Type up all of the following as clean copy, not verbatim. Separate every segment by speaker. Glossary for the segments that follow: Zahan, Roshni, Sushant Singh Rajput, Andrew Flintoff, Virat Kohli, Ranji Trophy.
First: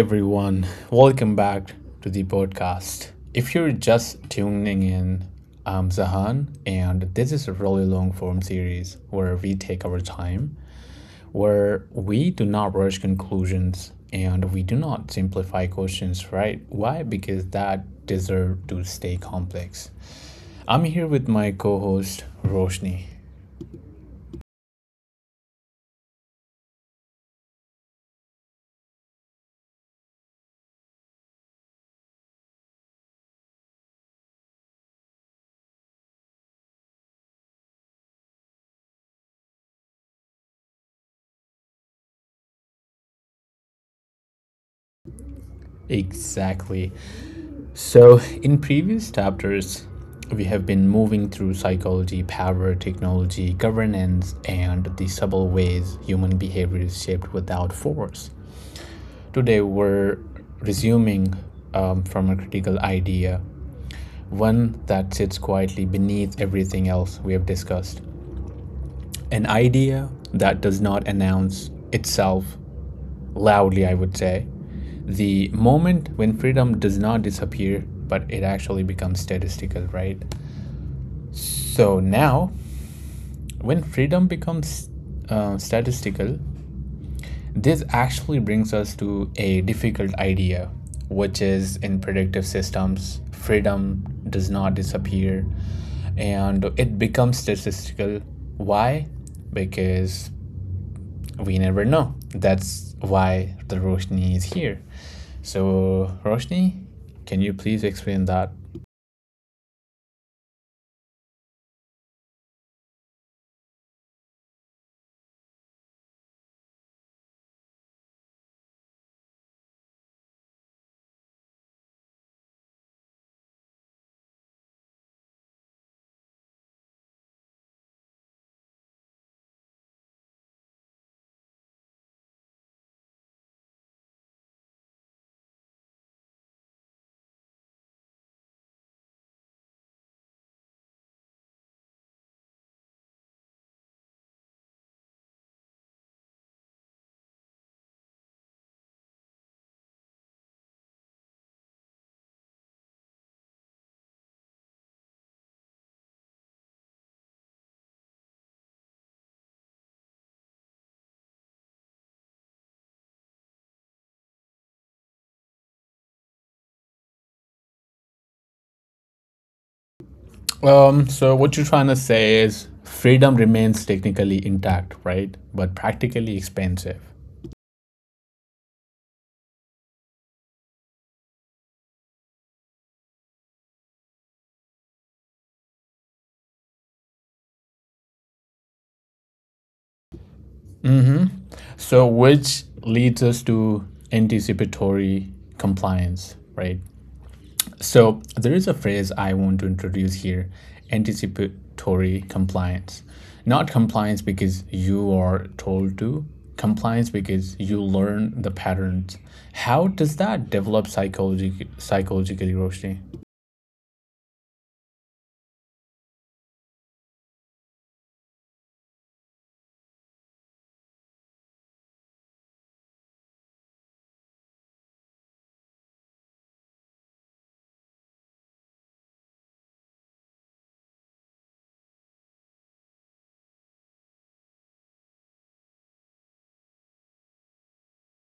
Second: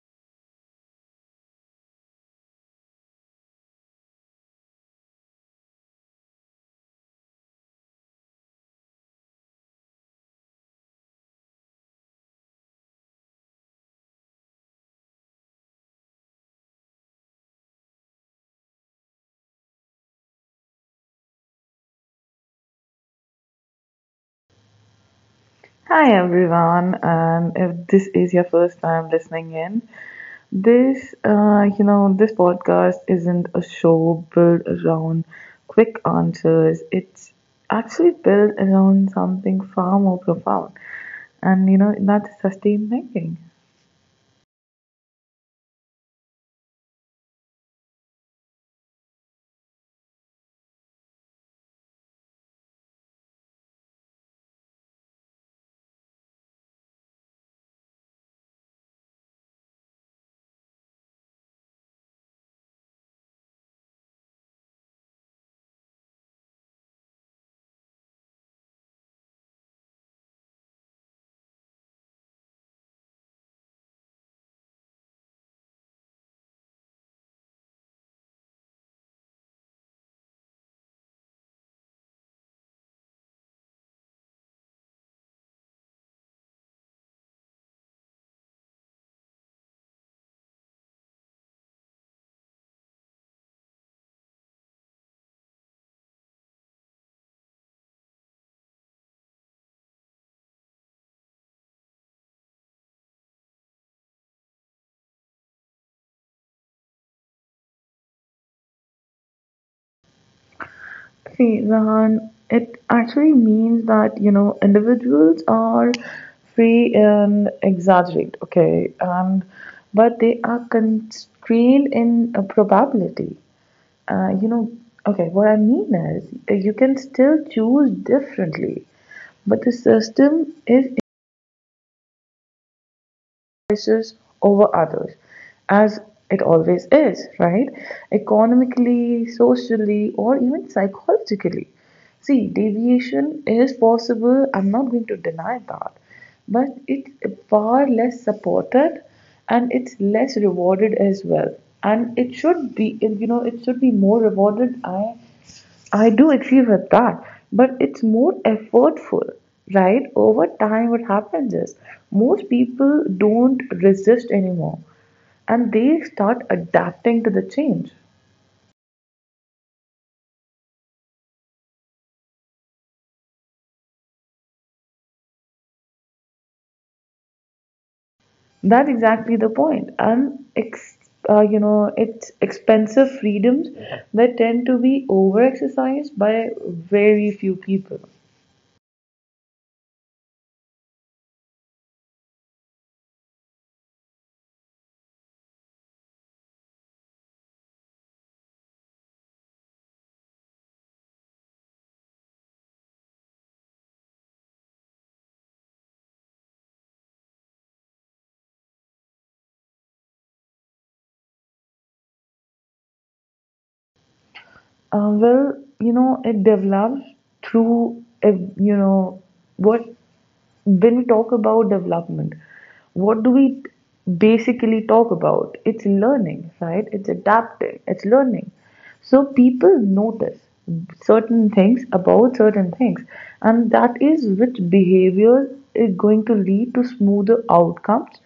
Speaker 1: everyone, welcome back to the podcast. If you're just tuning in, I'm Zahan, and this is a really long form series where we take our time, where we do not rush conclusions and we do not simplify questions, right? Why? Because that deserve to stay complex. I'm here with my co host, Roshni.
Speaker 2: Hi everyone, and if this is your first time listening in, this this podcast isn't a show built around quick answers. It's actually built around something far more profound, and that's sustained thinking.
Speaker 1: Exactly. So, in previous chapters, we have been moving through psychology, power, technology, governance, and the subtle ways human behavior is shaped without force. Today, we're resuming from a critical idea, one that sits quietly beneath everything else we have discussed. An idea that does not announce itself loudly, I would say. The moment when freedom does not disappear, but it actually becomes statistical, right? So now, when freedom becomes statistical, this actually brings us to a difficult idea, which is in predictive systems, freedom does not disappear and it becomes statistical. Why? Because we never know. That's why the Roshni is here. So, Roshni, can you please explain that?
Speaker 2: See, Rahan, it actually means that individuals are free and exaggerate, okay, and but they are constrained in a probability. uh, you know, okay, what I mean is you can still choose differently, but the system is in choices over others, as it always is, right? Economically, socially, or even psychologically. See, deviation is possible, I'm not going to deny that, but it's far less supported and it's less rewarded as well. And it should be, it should be more rewarded. I do agree with that, but it's more effortful, right? Over time, what happens is most people don't resist anymore and they start adapting to the change.
Speaker 1: So what you're trying to say is freedom remains technically intact, right? But practically expensive.
Speaker 2: That's exactly the point. And ex- you know, It's expensive freedoms that tend to be over exercised by very few people.
Speaker 1: Hmm. So which leads us to anticipatory compliance, right? So there is a phrase I want to introduce here, anticipatory compliance. Not compliance because you are told to, compliance because you learn the patterns. How does that develop psychologically, Roshni?
Speaker 2: Uh, well, it develops through, what when we talk about development, what do we basically talk about? It's learning, right? It's adapting, it's learning. So people notice certain things about certain things, and that is which behavior is going to lead to smoother outcomes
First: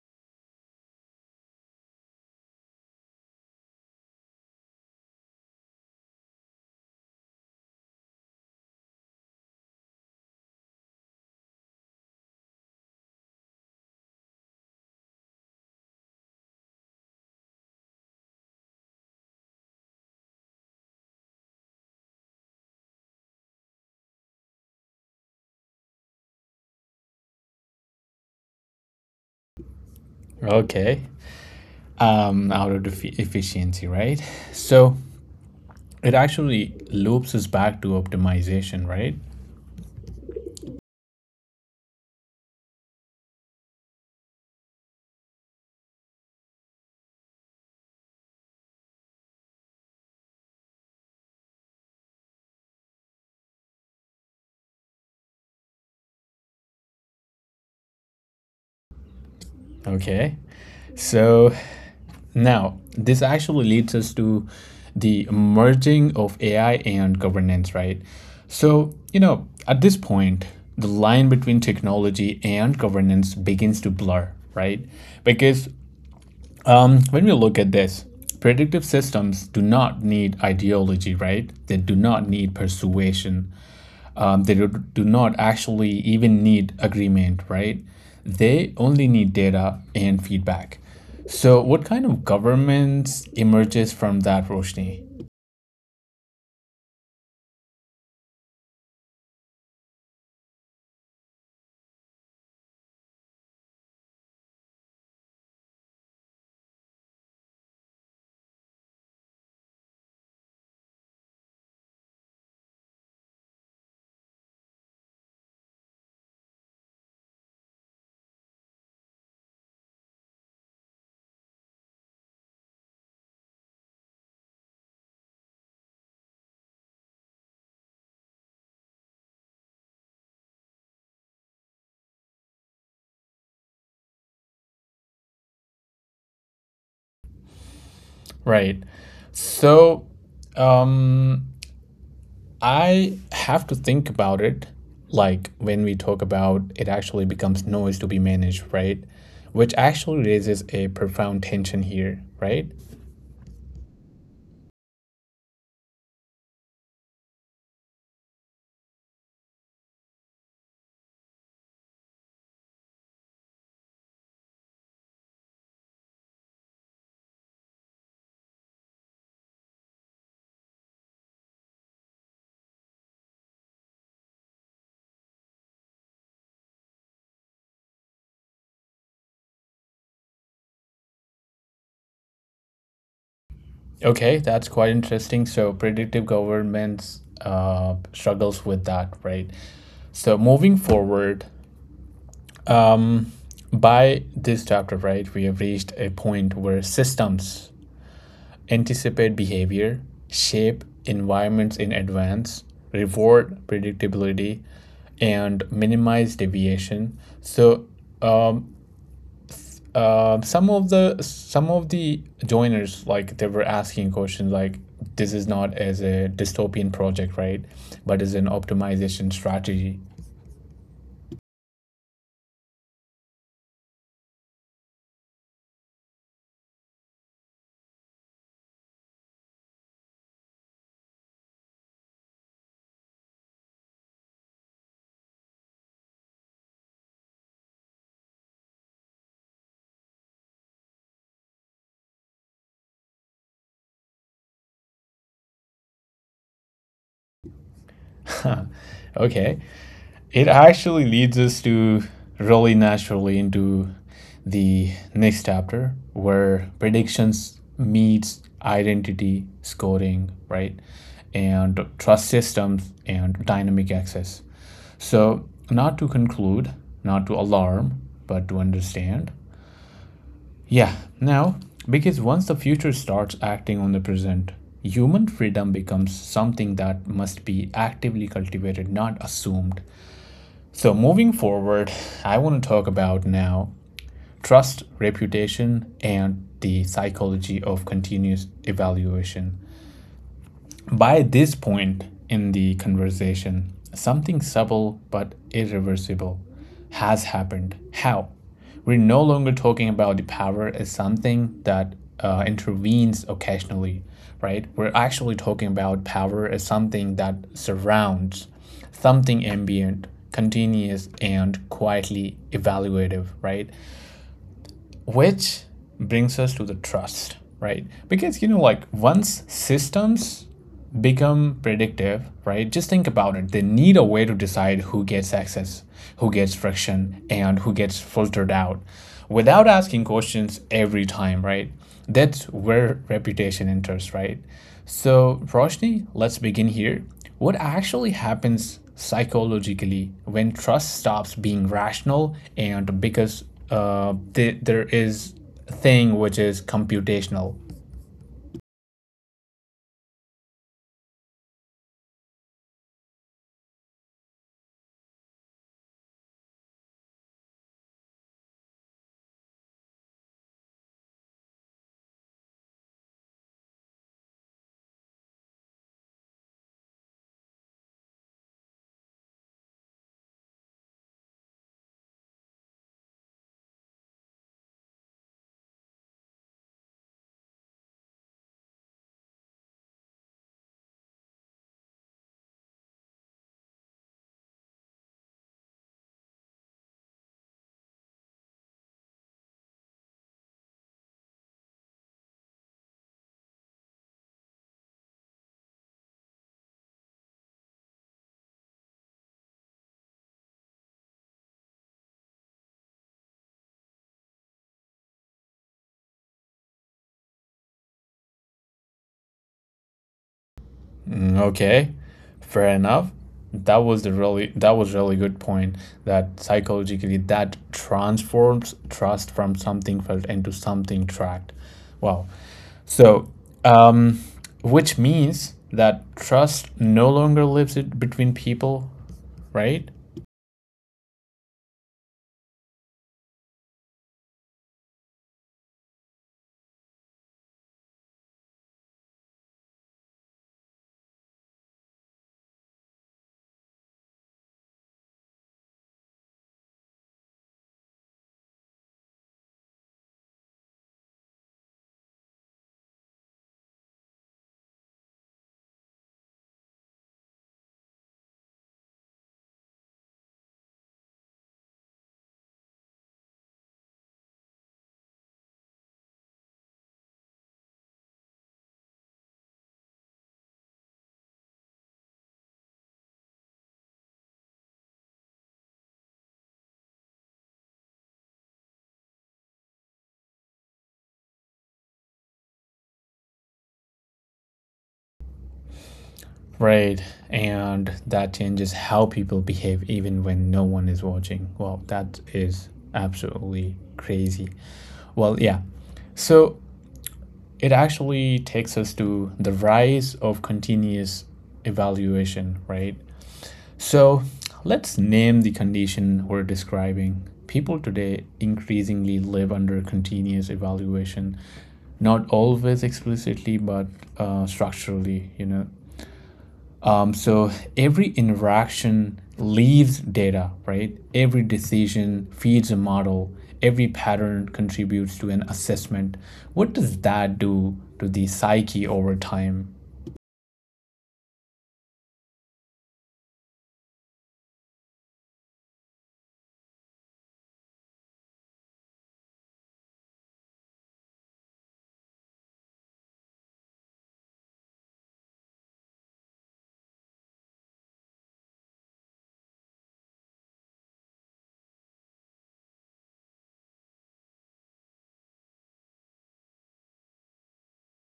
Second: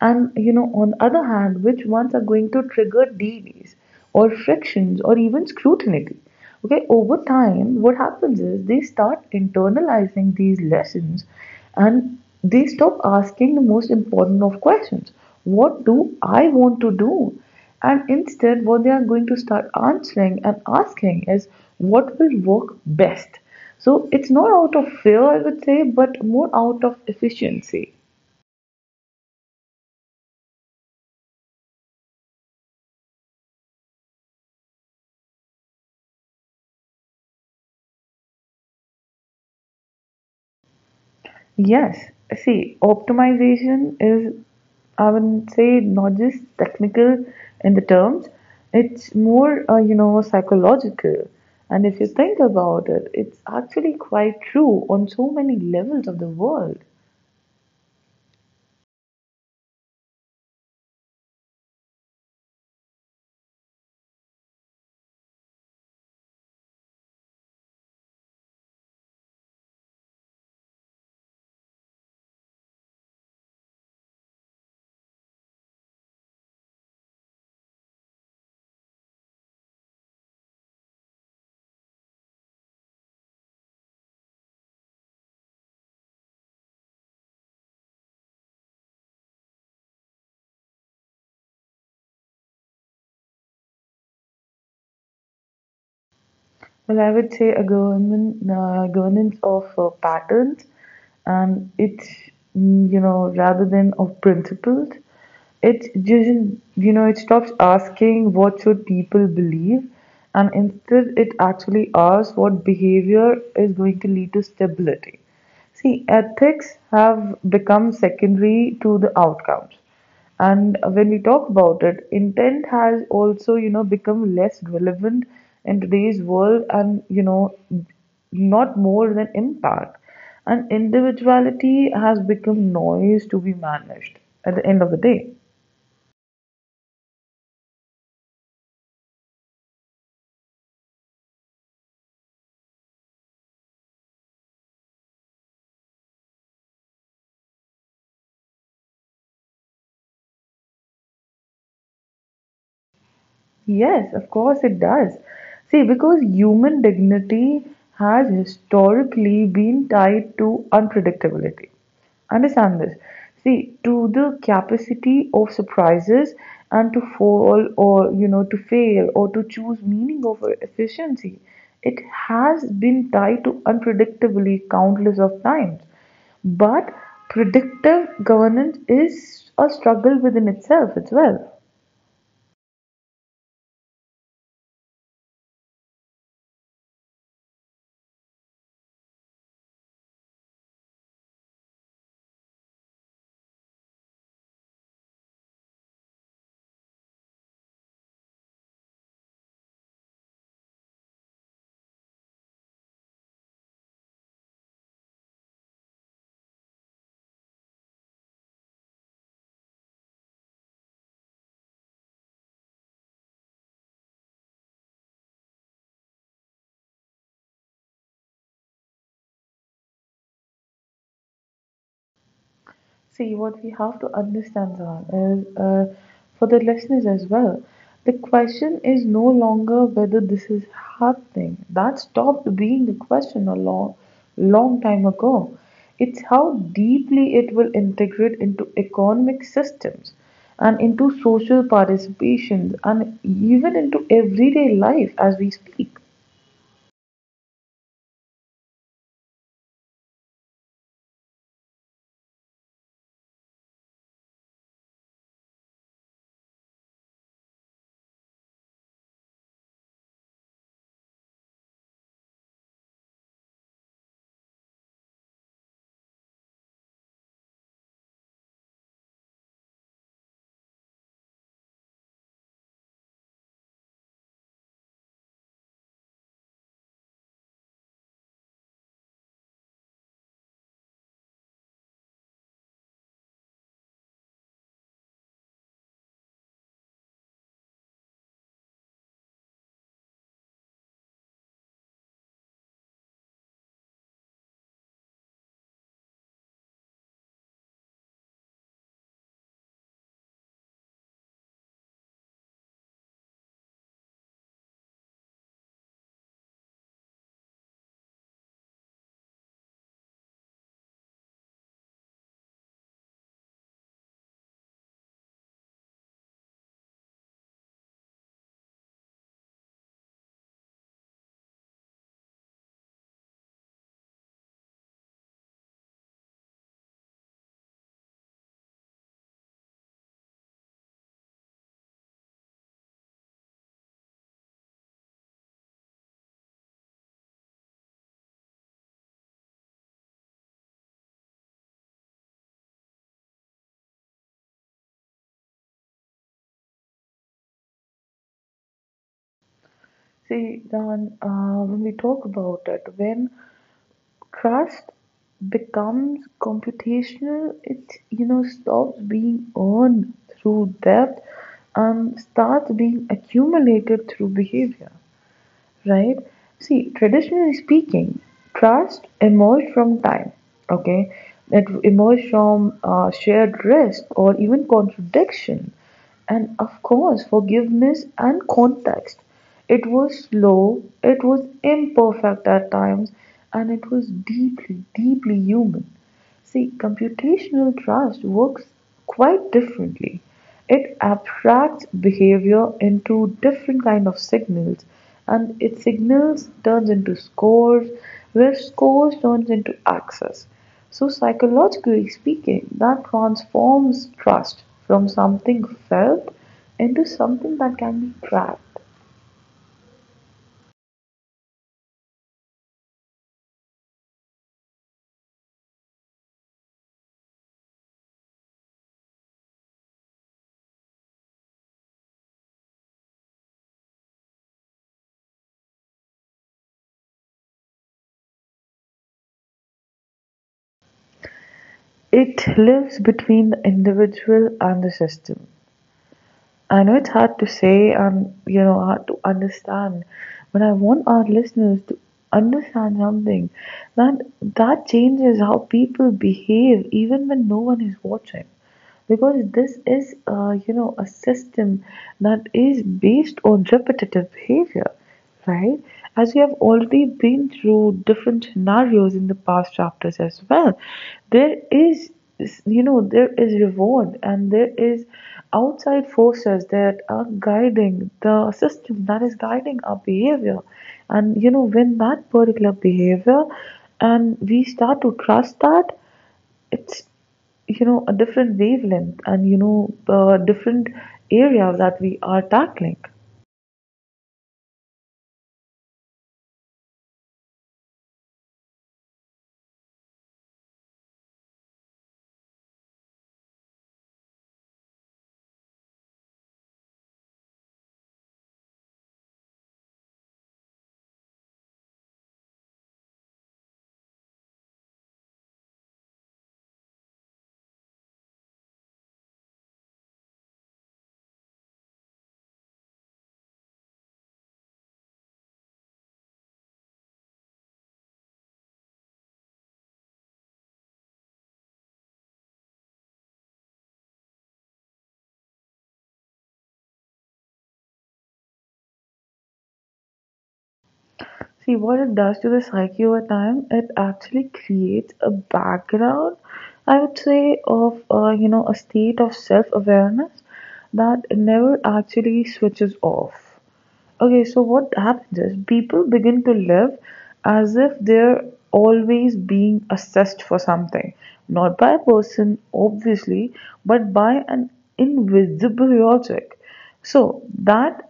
Speaker 2: and on other hand, which ones are going to trigger delays or frictions or even scrutiny. Okay, over time what happens is they start internalizing these lessons, and they stop asking the most important of questions: what do I want to do? And instead what they are going to start answering and asking is what will work best. So it's not out of fear, I would say, but more out of efficiency.
Speaker 1: Okay. Out of efficiency, right? So it actually loops us back to optimization, right?
Speaker 2: Yes. See, optimization is, I would say, not just technical in the terms, it's more, psychological. And if you think about it, it's actually quite true on so many levels of the world.
Speaker 1: Okay. So now this actually leads us to the merging of AI and governance, right? So, you know, at this point, the line between technology and governance begins to blur, right? Because when we look at this, predictive systems do not need ideology, right? They do not need persuasion. Do not actually even need agreement, right? They only need data and feedback. So, what kind of government emerges from that, Roshni?
Speaker 2: Well, I would say a government, governance of patterns, and it's, rather than of principles. It's just, it stops asking what should people believe, and instead it actually asks what behavior is going to lead to stability. See, ethics have become secondary to the outcomes. And when we talk about it, intent has also, become less relevant in today's world and, not more than impact. And individuality has become noise to be managed at the end of the day.
Speaker 1: Right. So, um, I have to think about it. Like when we talk about it, actually becomes noise to be managed, right? Which actually raises a profound tension here, right?
Speaker 2: Yes, of course it does. See, because human dignity has historically been tied to unpredictability. Understand this. See, to the capacity of surprises and to fall or, to fail or to choose meaning over efficiency. It has been tied to unpredictability countless of times. But predictive governance is a struggle within itself as well.
Speaker 1: Okay, that's quite interesting. So predictive governments struggles with that, right? So moving forward, by this chapter, right, we have reached a point where systems anticipate behavior, shape environments in advance, reward predictability, and minimize deviation. So um, some of the joiners like they were asking questions like this is not as a dystopian project, right, but as an optimization strategy.
Speaker 2: See, what we have to understand, Zahan, is for the listeners as well, the question is no longer whether this is happening. That stopped being the question a long, long time ago. It's how deeply it will integrate into economic systems and into social participations, and even into everyday life as we speak.
Speaker 1: Okay, it actually leads us to really naturally into the next chapter where predictions meets identity scoring, right, and trust systems and dynamic access. So, not to conclude, not to alarm, but to understand. Yeah, now, because once the future starts acting on the present, human freedom becomes something that must be actively cultivated, not assumed. So, moving forward, I want to talk about now trust, reputation, and the psychology of continuous evaluation. By this point in the conversation, something subtle but irreversible has happened. How? We're no longer talking about the power as something that intervenes occasionally, right? We're actually talking about power as something that surrounds, something ambient, continuous, and quietly evaluative, right? Which brings us to the trust, right? Because, you know, like once systems become predictive, right? Just think about it. They need a way to decide who gets access, who gets friction, and who gets filtered out without asking questions every time, right? That's where reputation enters, right? So, Roshni, let's begin here. What actually happens psychologically when trust stops being rational and because there is a thing which is computational.
Speaker 2: See, Zahan, when we talk about it, when trust becomes computational. It stops being earned through depth and starts being accumulated through behavior, right? See, traditionally speaking, trust emerged from time, okay? It emerged from shared risk or even contradiction, and of course, forgiveness and context. It was slow, it was imperfect at times, and it was deeply, deeply human. See, computational trust works quite differently. It abstracts behavior into different kind of signals and its signals turns into scores where scores turns into access. So psychologically speaking, that transforms trust from something felt into something that can be tracked.
Speaker 1: Mm. Okay, fair enough. That was the really, that was really good point that psychologically that transforms trust from something felt into something tracked. Wow. So, um, which means that trust no longer lives it between people, right?
Speaker 2: It lives between the individual and the system. I know it's hard to say and hard to understand, but I want our listeners to understand something, that changes how people behave even when no one is watching, because this is a system that is based on repetitive behavior, right? As we have already been through different scenarios in the past chapters as well, there is, there is reward and there is outside forces that are guiding the system that is guiding our behavior. And, when that particular behavior and we start to trust that, it's a different wavelength and different areas that we are tackling.
Speaker 1: Right. And that changes how people behave even when no one is watching. Wow, that is absolutely crazy. Well, yeah. So it actually takes us to the rise of continuous evaluation, right? So let's name the condition we're describing. People today increasingly live under continuous evaluation, not always explicitly, but structurally, you know. So every interaction leaves data, right? Every decision feeds a model. Every pattern contributes to an assessment. What does that do to the psyche over time?
Speaker 2: See what it does to the psyche over time. It actually creates a background, I would say, of a state of self awareness that never actually switches off. Okay, so what happens is people begin to live as if they're always being assessed for something, not by a person, obviously, but by an invisible logic. So that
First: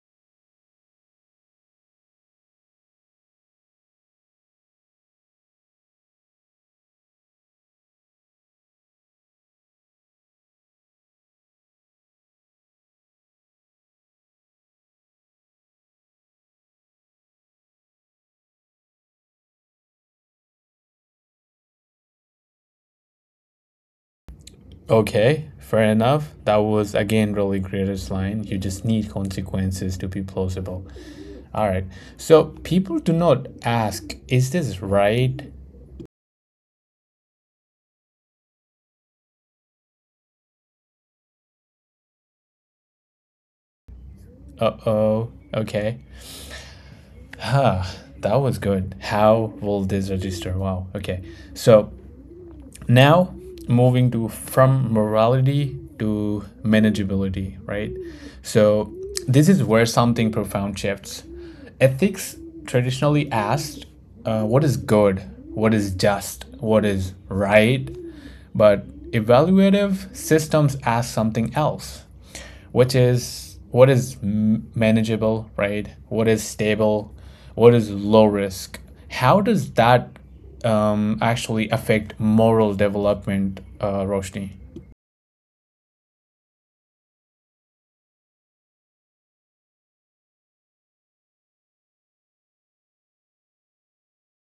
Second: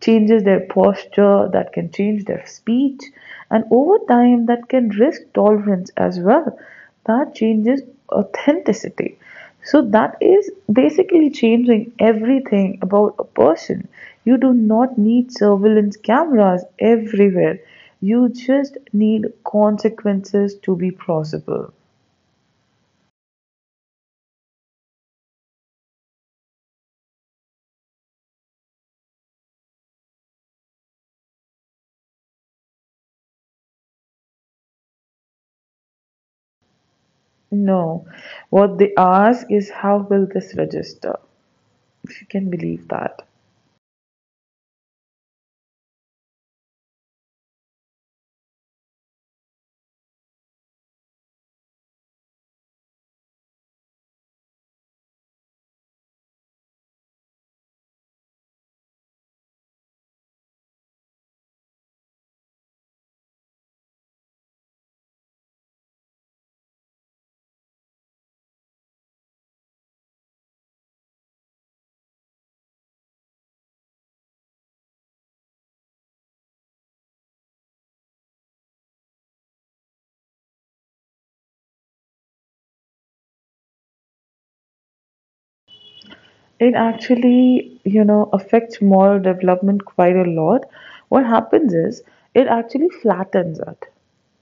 Speaker 2: changes their posture, that can change their speech, and over time, that can risk tolerance as well. That changes authenticity. So that is basically changing everything about a person. You do not need surveillance cameras everywhere. You just need consequences to be possible.
Speaker 1: Okay, fair enough. That was again really greatest line. You just need consequences to be plausible. All right. So people do not ask, is this right?
Speaker 2: No, what they ask is how will this register? If you can believe that.
Speaker 1: Uh oh. Okay. Huh. That was good. How will this register? Wow. Okay. So now, moving to from morality to manageability, right? So this is where something profound shifts. Ethics traditionally asked, what is good, what is just, what is right, but evaluative systems ask something else, which is what is manageable, right? What is stable? What is low risk? How does that actually affect moral development, Roshni?
Speaker 2: It actually, affects moral development quite a lot. What happens is it actually flattens it.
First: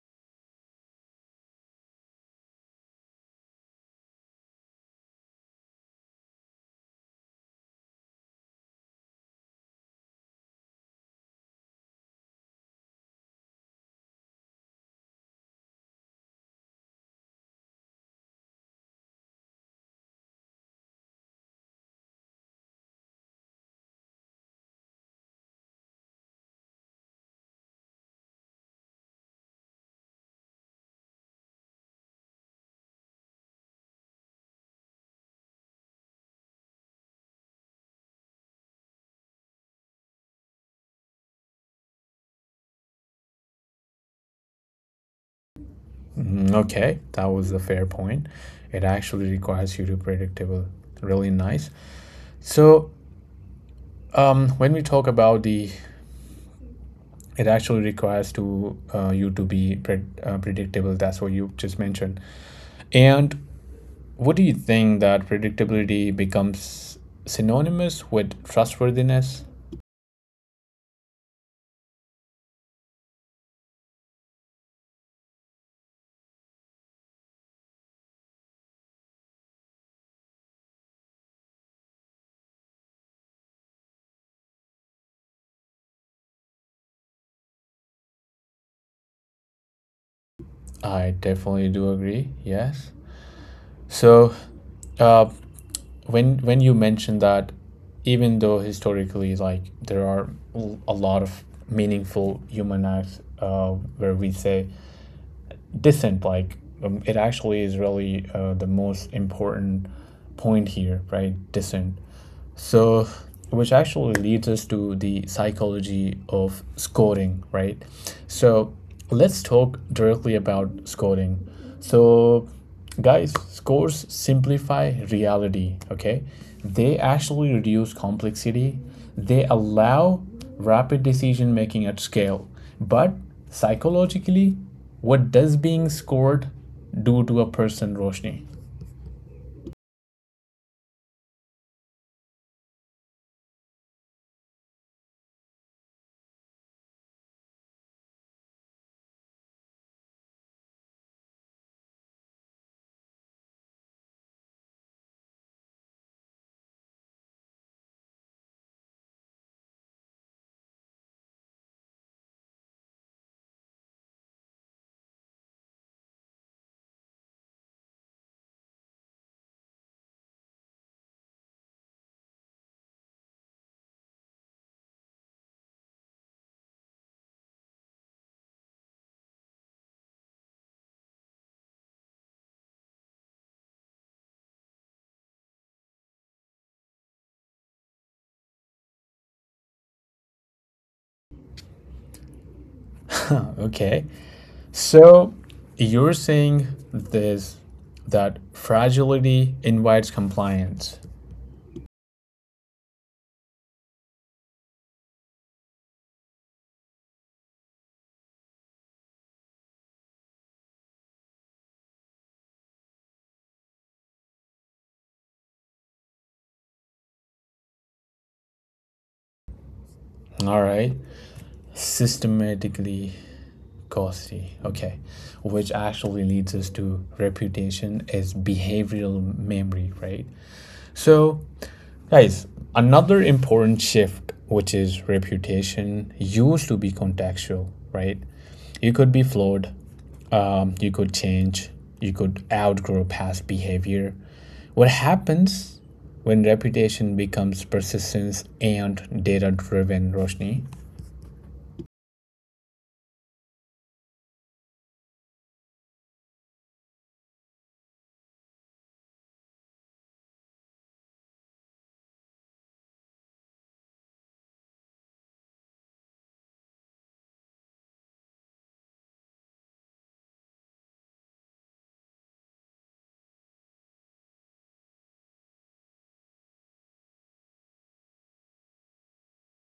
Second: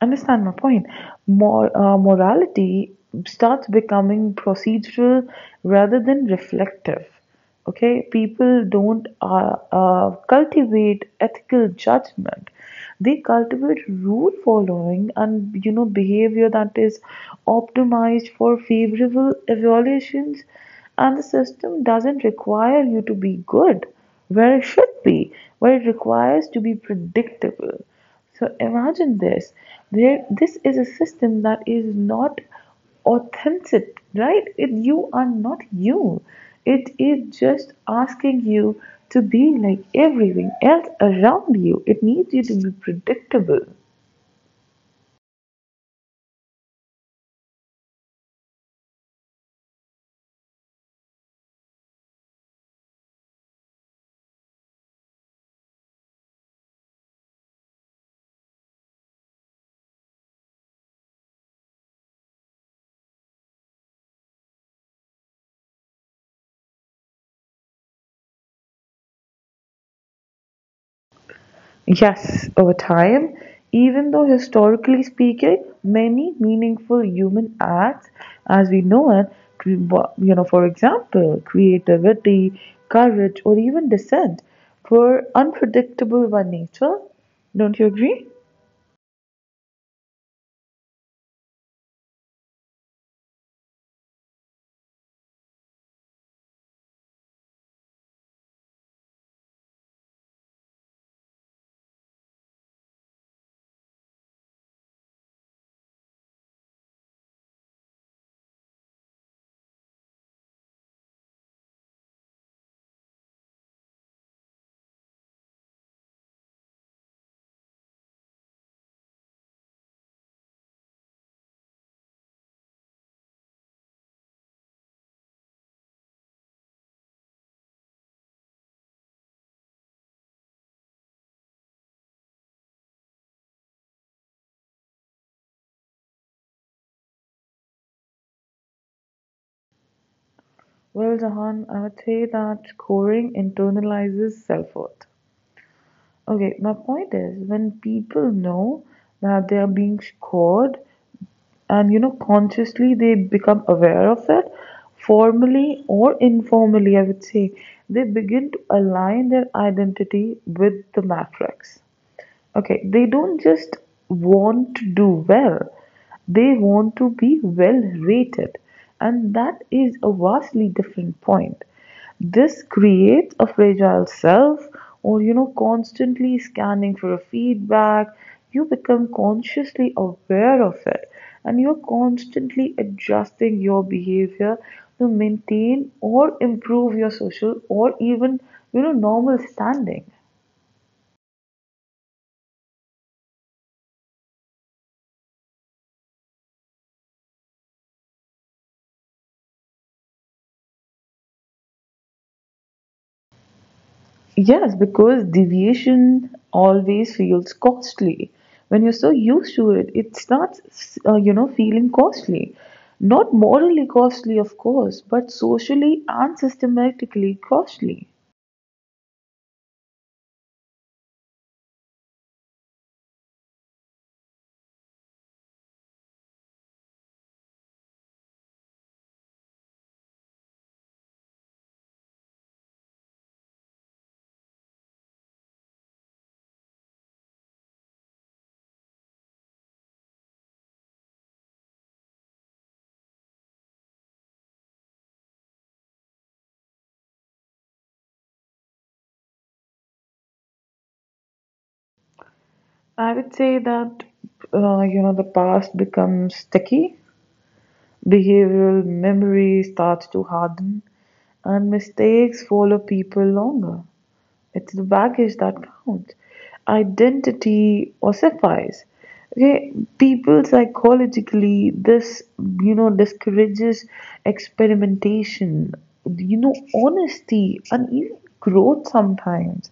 Speaker 2: Understand my point? Morality starts becoming procedural rather than reflective. Okay, people don't cultivate ethical judgment, they cultivate rule following and behavior that is optimized for favorable evaluations, and the system doesn't require you to be good where it should be, where it requires to be predictable. So imagine this, there this is a system that is not authentic, right? It, you are not you. It is just asking you to be like everything else around you. It needs you to be predictable.
Speaker 1: Mm. Okay, that was a fair point. It actually requires you to be predictable. Really nice. So when we talk about the, it actually requires to you to be predictable. That's what you just mentioned. And what do you think that predictability becomes synonymous with trustworthiness?
Speaker 2: Yes, over time, even though historically speaking, many meaningful human acts as we know it, for example, creativity, courage, or even dissent, were unpredictable by nature. Don't you agree?
Speaker 1: I definitely do agree. Yes. So, uh, when you mentioned that, even though historically, like there are a lot of meaningful human acts where we say decent, like it actually is really the most important point here, right? Decent. So, which actually leads us to the psychology of scoring, right? So, let's talk directly about scoring. So, guys, scores simplify reality, okay? They actually reduce complexity, they allow rapid decision making at scale. But psychologically, what does being scored do to a person, Roshni?
Speaker 2: Well, Jahan, I would say that scoring internalizes self worth. Okay, my point is when people know that they are being scored and consciously they become aware of it, formally or informally, I would say, they begin to align their identity with the matrix. Okay, they don't just want to do well, they want to be well rated, and that is a vastly different point. This creates a fragile self, or constantly scanning for a feedback. You become consciously aware of it, and you're constantly adjusting your behavior to maintain or improve your social or even normal standing.
Speaker 1: Okay. So you're saying this, that fragility invites compliance.
Speaker 2: Yes, because deviation always feels costly. When you're so used to it, it starts, feeling costly. Not morally costly, of course, but socially and systematically costly.
Speaker 1: All right. Systematically costly. Okay. Which actually leads us to reputation as behavioral memory, right? So, guys, another important shift, which is reputation, used to be contextual, right? You could be flawed, you could change, you could outgrow past behavior. What happens when reputation becomes persistence and data driven, Roshni?
Speaker 2: I would say that, the past becomes sticky, behavioral memory starts to harden, and mistakes follow people longer. It's the baggage that counts. Identity ossifies. Okay, people psychologically, this discourages experimentation, honesty, and even growth. Sometimes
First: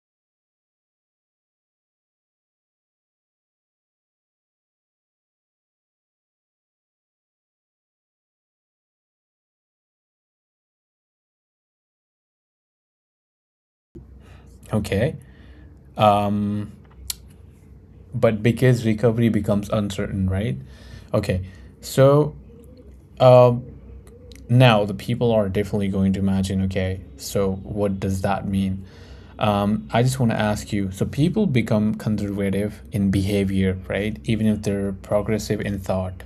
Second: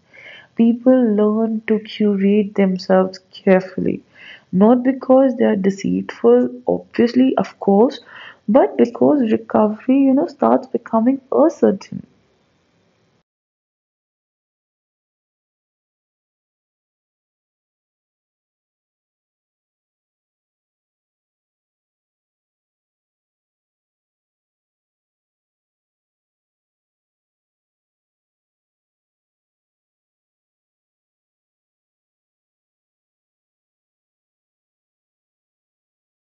Speaker 2: people learn to curate themselves carefully, not because they are deceitful, obviously, of course, but because recovery, starts becoming a certain.
Speaker 1: Okay. Um, but because recovery becomes uncertain, right? Okay. So, um, now the people are definitely going to imagine, okay, so what does that mean? I just want to ask you, so people become conservative in behavior, right, even if they're progressive in thought?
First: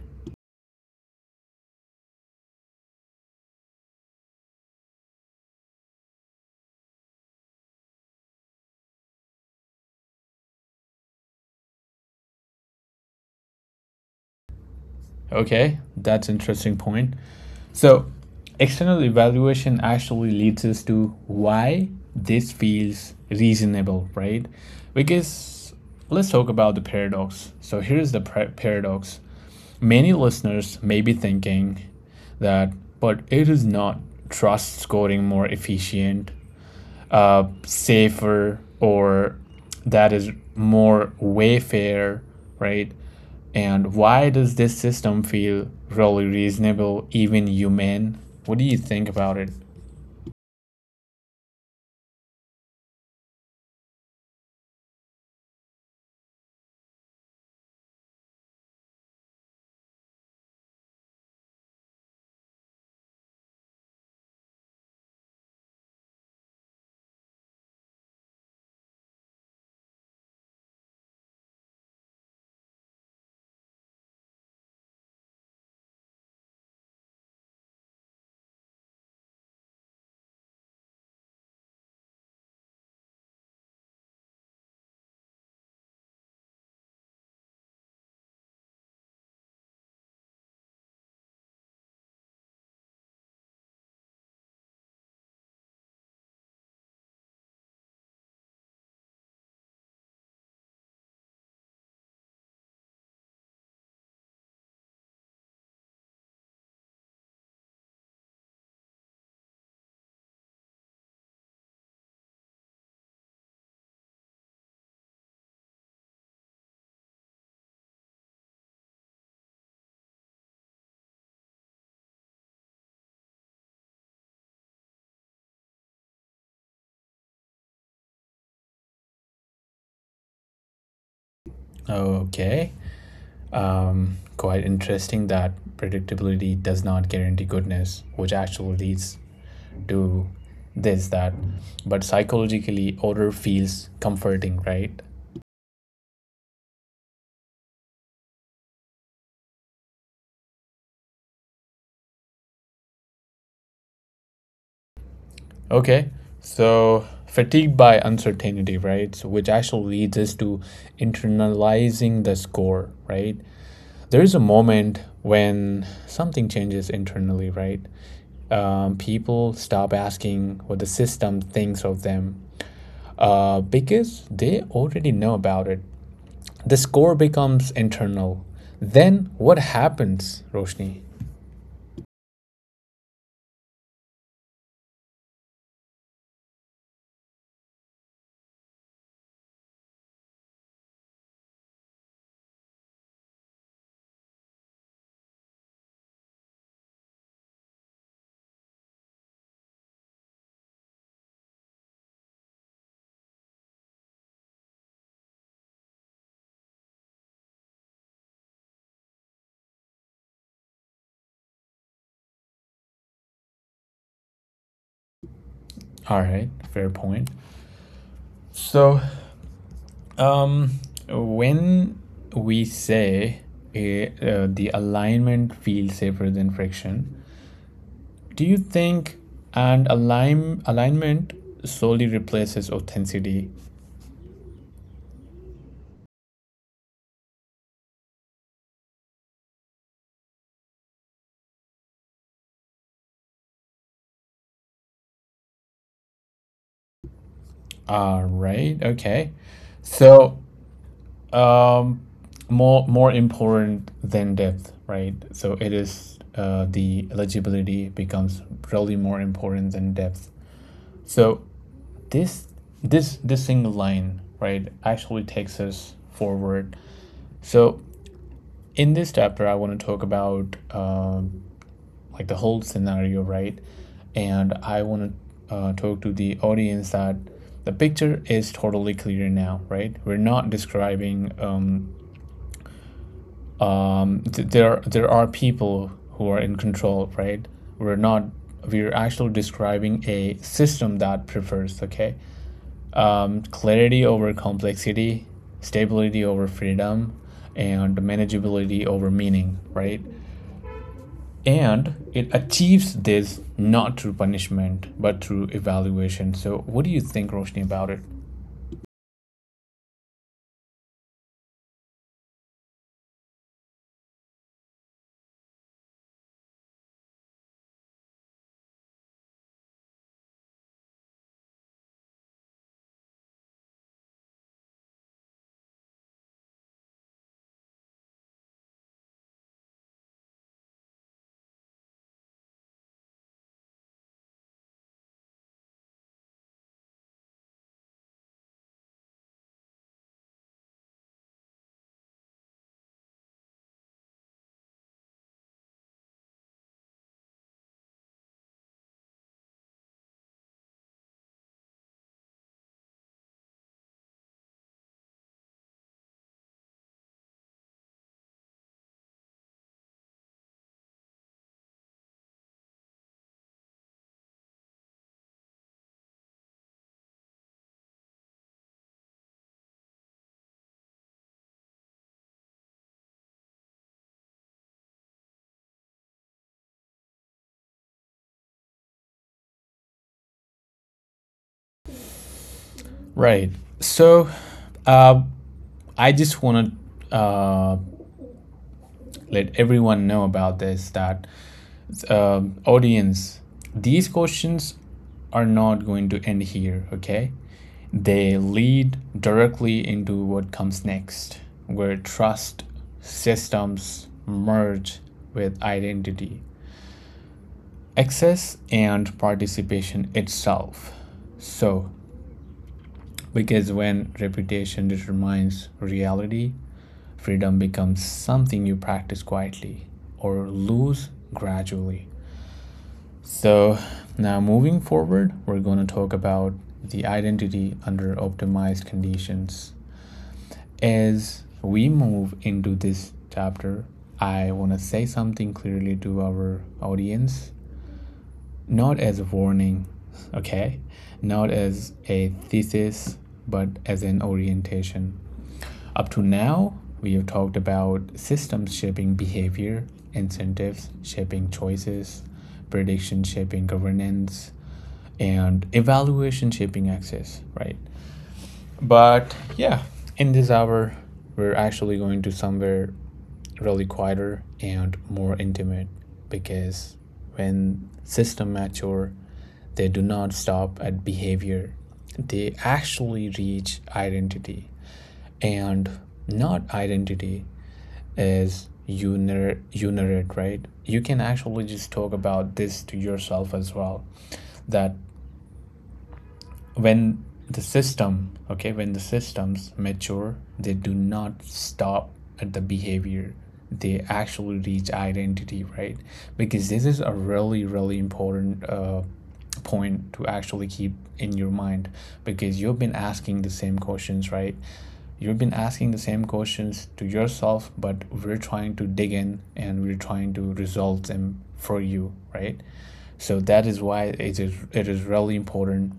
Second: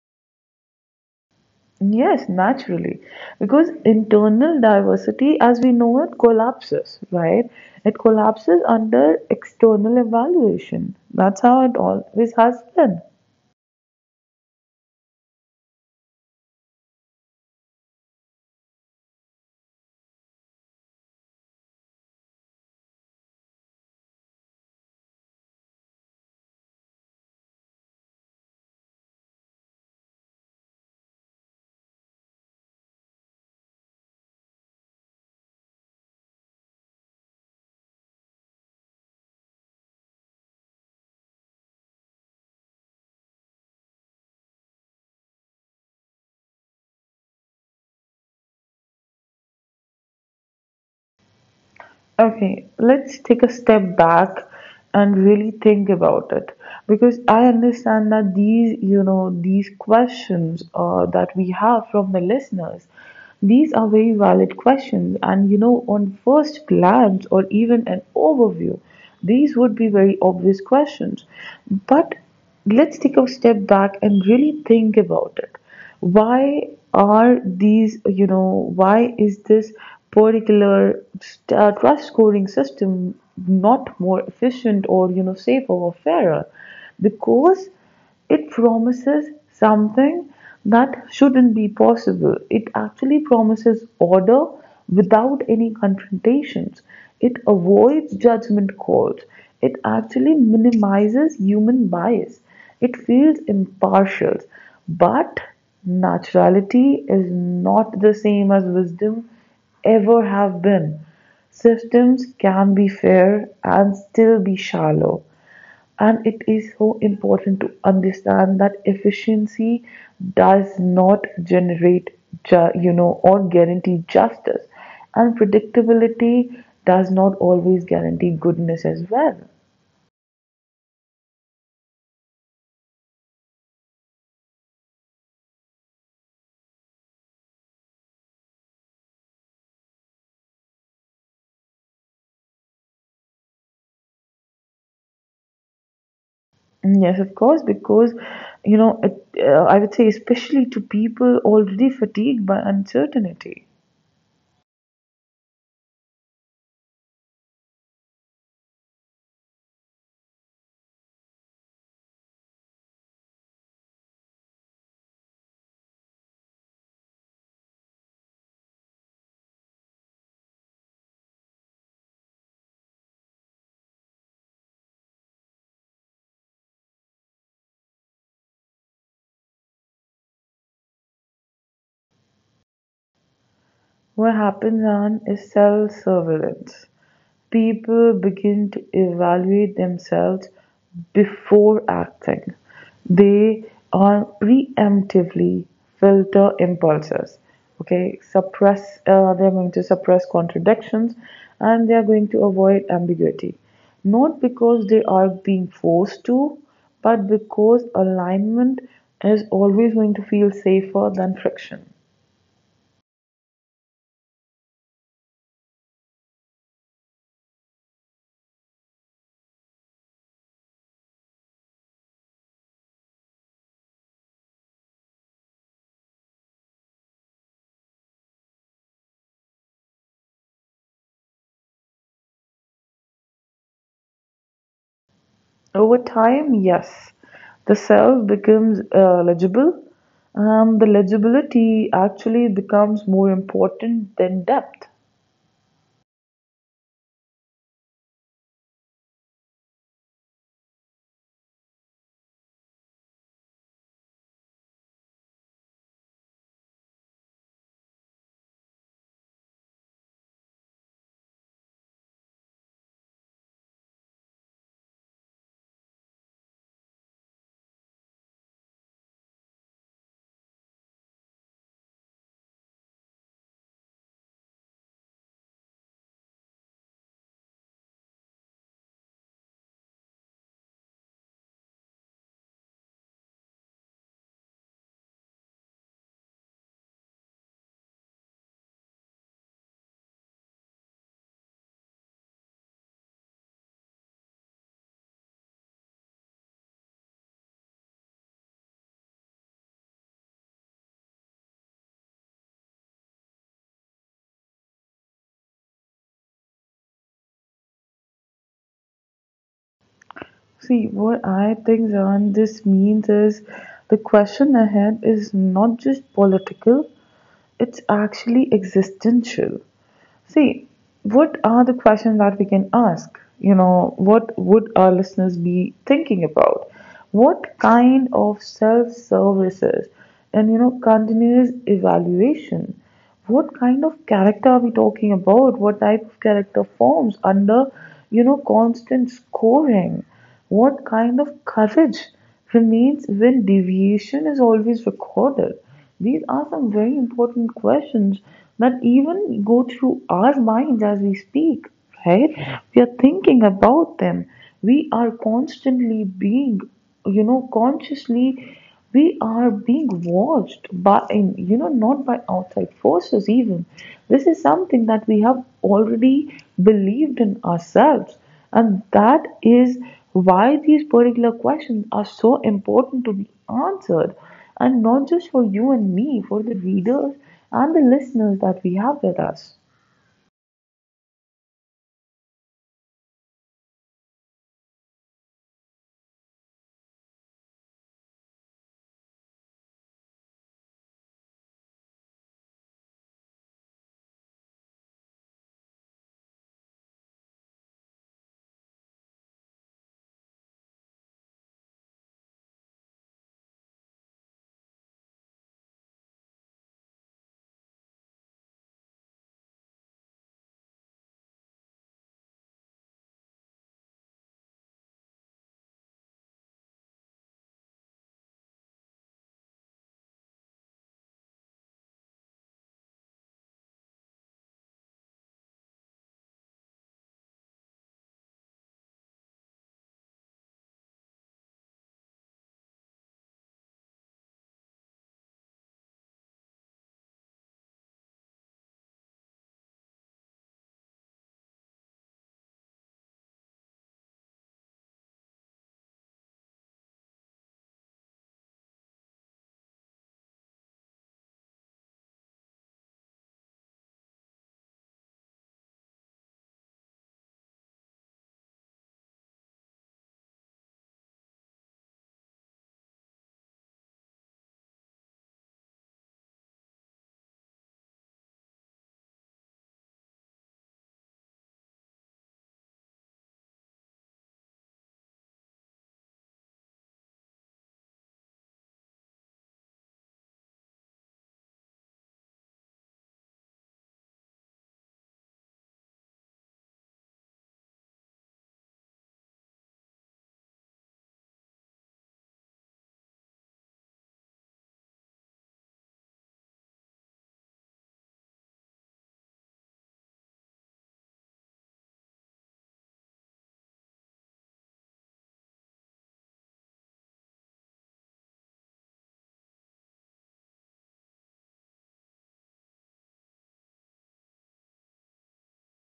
Speaker 2: Yes, naturally. Because internal diversity, as we know it, collapses, right? It collapses under external evaluation. That's how it always has been.
Speaker 1: Okay, that's an interesting point. So, external evaluation actually leads us to why this feels reasonable, right? Because let's talk about the paradox. So, here's the paradox. Many listeners may be thinking that, but it is not trust scoring more efficient, safer, or that is more wayfair, right? And why does this system feel really reasonable, even humane? What do you think about it?
Speaker 2: Okay, let's take a step back and really think about it, because I understand that these, these questions that we have from the listeners, these are very valid questions. And, on first glance or even an overview, these would be very obvious questions. But let's take a step back and really think about it, why are these why is this particular trust scoring system not more efficient or safer or fairer, because it promises something that shouldn't be possible. It actually promises order without any confrontations. It avoids judgment calls. It actually minimizes human bias. It feels impartial. But naturality is not the same as wisdom ever have been. Systems can be fair and still be shallow. And it is so important to understand that efficiency does not generate, or guarantee justice. And predictability does not always guarantee goodness as well.
Speaker 1: Okay, quite interesting that predictability does not guarantee goodness, which actually leads to this that. But psychologically, order feels comforting, right?
Speaker 2: Mm. Yes, of course, because it, I would say, especially to people already fatigued by uncertainty.
Speaker 1: Okay, so fatigue by uncertainty, right? So which actually leads us to internalizing the score, right? There is a moment when something changes internally, right? People stop asking what the system thinks of them because they already know about it. The score becomes internal. Then what happens, Roshni?
Speaker 2: What happens on is self surveillance. People begin to evaluate themselves before acting. They are preemptively filter impulses. Okay, suppress. They are going to suppress contradictions, and they are going to avoid ambiguity. Not because they are being forced to, but because alignment is always going to feel safer than friction.
Speaker 1: All right, fair point. So Um, when we say the alignment feels safer than friction, do you think and align alignment solely replaces authenticity?
Speaker 2: Over time, yes, the self becomes legible. The legibility actually becomes more important than depth.
Speaker 1: Ah, right. Okay. So, um, more important than depth, right? So it is the eligibility becomes really more important than depth. So this this single line, right, actually takes us forward. So in this chapter I want to talk about like the whole scenario, right, and I want to talk to the audience that the picture is totally clear now, right? We're not describing there there are people who are in control, right? We're not, we're actually describing a system that prefers, okay, clarity over complexity, stability over freedom, and manageability over meaning, right? And it achieves this not through punishment, but through evaluation. So, what do you think, Roshni, about it?
Speaker 2: See, what I think, John, this means is the question ahead is not just political, it's actually existential. See, what are the questions that we can ask? You know what would our listeners be thinking about? What kind of self services and, continuous evaluation? What kind of character are we talking about? What type of character forms under, constant scoring? What kind of courage remains when deviation is always recorded? These are some very important questions that even go through our minds as we speak, right? We are thinking about them. We are constantly being, consciously, we are being watched by, not by outside forces even. This is something that we have already believed in ourselves. And that is why these particular questions are so important to be answered, and not just for you and me, for the readers and the listeners that we have with us.
Speaker 1: Right. So, uh, I just want to let everyone know about this that, audience, these questions are not going to end here, okay? They lead directly into what comes next, where trust systems merge with identity, access, and participation itself. So, because when reputation determines reality, freedom becomes something you practice quietly or lose gradually. So, now moving forward, we're going to talk about the identity under optimized conditions. As we move into this chapter, I want to say something clearly to our audience, not as a warning, okay? Not as a thesis, but as an orientation. Up to now, we have talked about systems shaping behavior, incentives shaping choices, prediction shaping governance, and evaluation shaping access, right? But yeah, in this hour, we're actually going to somewhere really quieter and more intimate because when systems mature, they do not stop at behavior. They actually reach identity. And not identity is uner unit, right? You can actually just talk about this to yourself as well. That when the systems mature, they do not stop at the behavior, they actually reach identity, right? Because this is a really really important point to actually keep in your mind, because you've been asking the same questions, right? You've been asking the same questions to yourself, but we're trying to dig in and we're trying to resolve them for you, right? So that is why it is really important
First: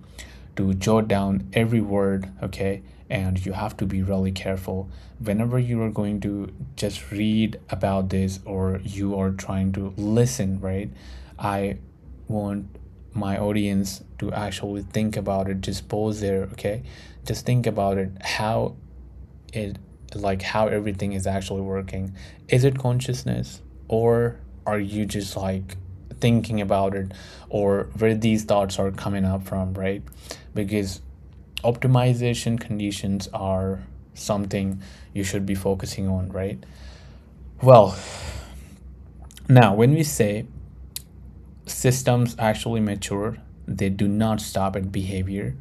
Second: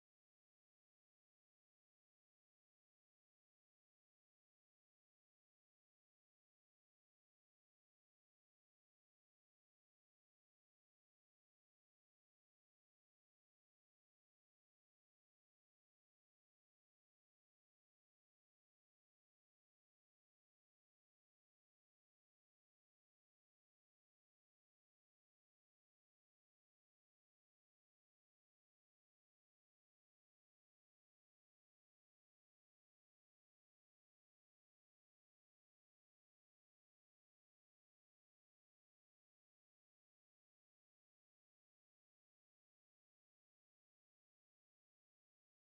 Speaker 1: to jot down every word, okay? And you have to be really careful whenever you are going to just read about this or you are trying to listen, right? I want my audience to actually think about it, just pause there, okay? Just think about it. How it, like how everything is actually working. Is it consciousness or are you just like thinking about it, or where these thoughts are coming up from, right? Because optimization conditions are something you should be focusing on, right? Well, now when we say systems actually mature, they do not stop at behavior,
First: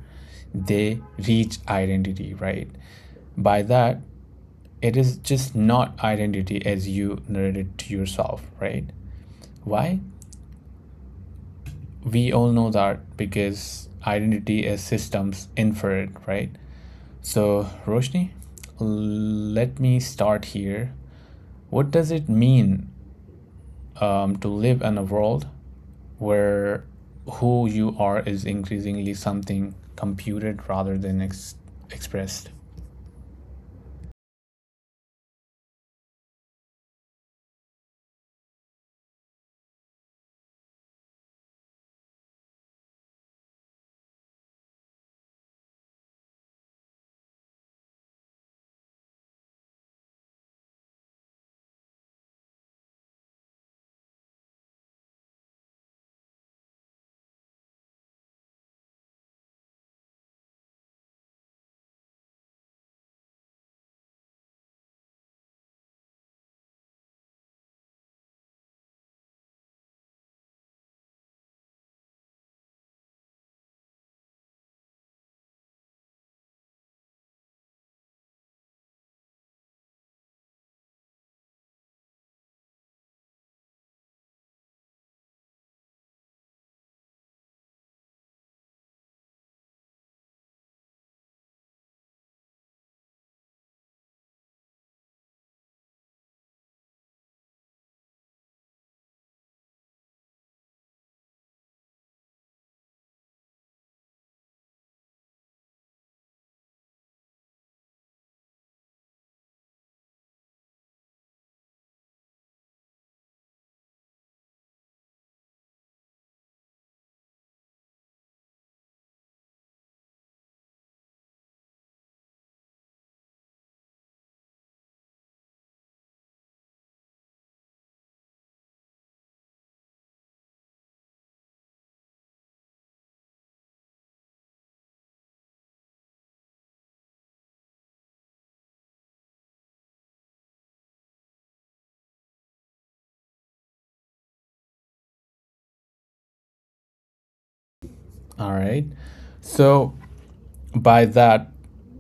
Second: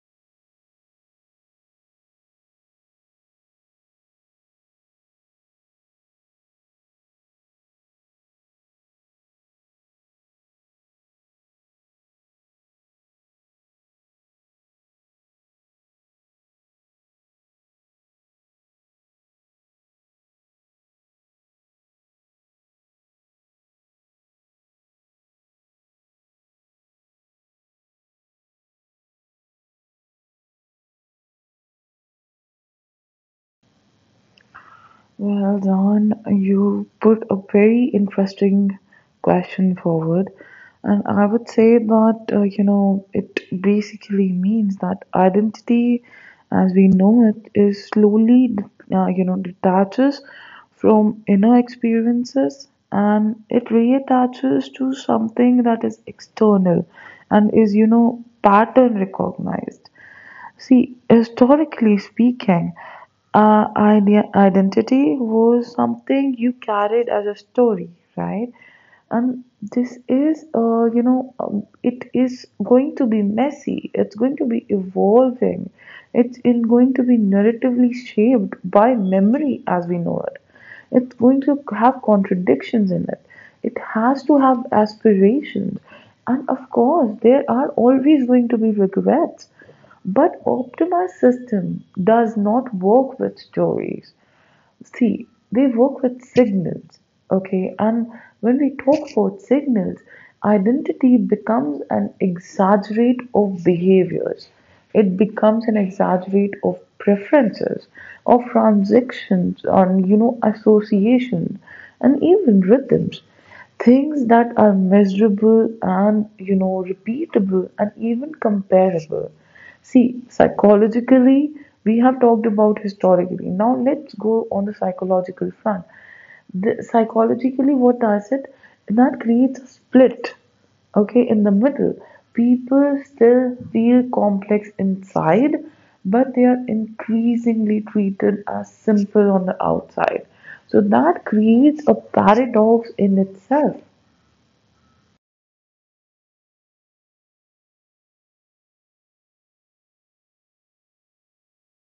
Speaker 1: they reach identity, right? By that, it is just not identity as you narrate it to yourself, right? Why? We all know that, because identity as systems infer it, right? So, Roshni, let me start here. What does it mean to live in a world where who you are is increasingly something computed rather than expressed?
Speaker 2: Well, Don, you put a very interesting question forward, and I would say that it basically means that identity, as we know it, is slowly detaches from inner experiences and it reattaches to something that is external and is pattern recognized. See, historically speaking, identity was something you carried as a story, right? And this is, it is going to be messy. It's going to be evolving. It's in going to be narratively shaped by memory as we know it. It's going to have contradictions in it. It has to have aspirations. And of course, there are always going to be regrets. But optimized system does not work with stories. See, they work with signals, okay? And when we talk about signals, identity becomes an exaggerate of behaviors. It becomes an exaggerate of preferences, of transactions, on associations, and even rhythms. Things that are measurable and, repeatable and even comparable. See, psychologically, we have talked about historically. Now let's go on the psychological front, the, psychologically what does it, that creates a split, okay, in the middle people still feel complex inside, but they are increasingly treated as simple on the outside, so that creates a paradox in itself.
Speaker 1: All right. So, by that,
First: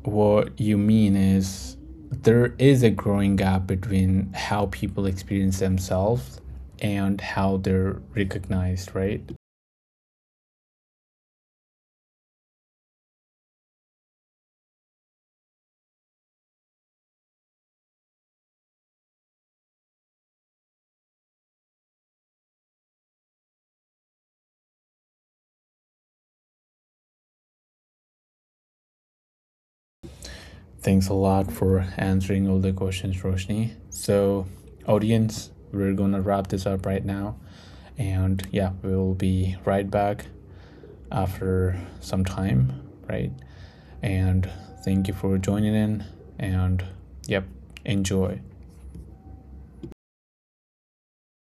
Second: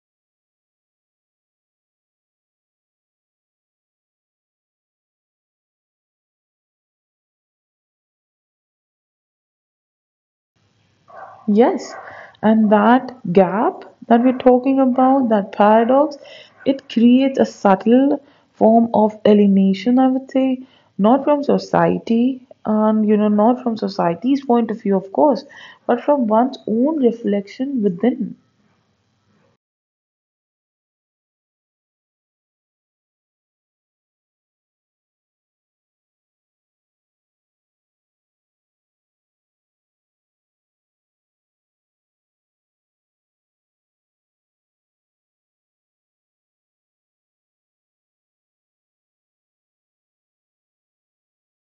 Speaker 1: what you mean is there is a growing gap between how people experience themselves and how they're recognized, right?
Speaker 2: Yes, and that gap that we're talking about, that paradox, it creates a subtle form of alienation, I would say, not from society, and not from society's point of view, of course, but from one's own reflection within.
Speaker 1: Thanks a lot for answering all the questions, Roshni. So, audience, we're gonna wrap this up right now. And yeah, we'll be right back after some time, right? And thank you for joining in. And yep, enjoy.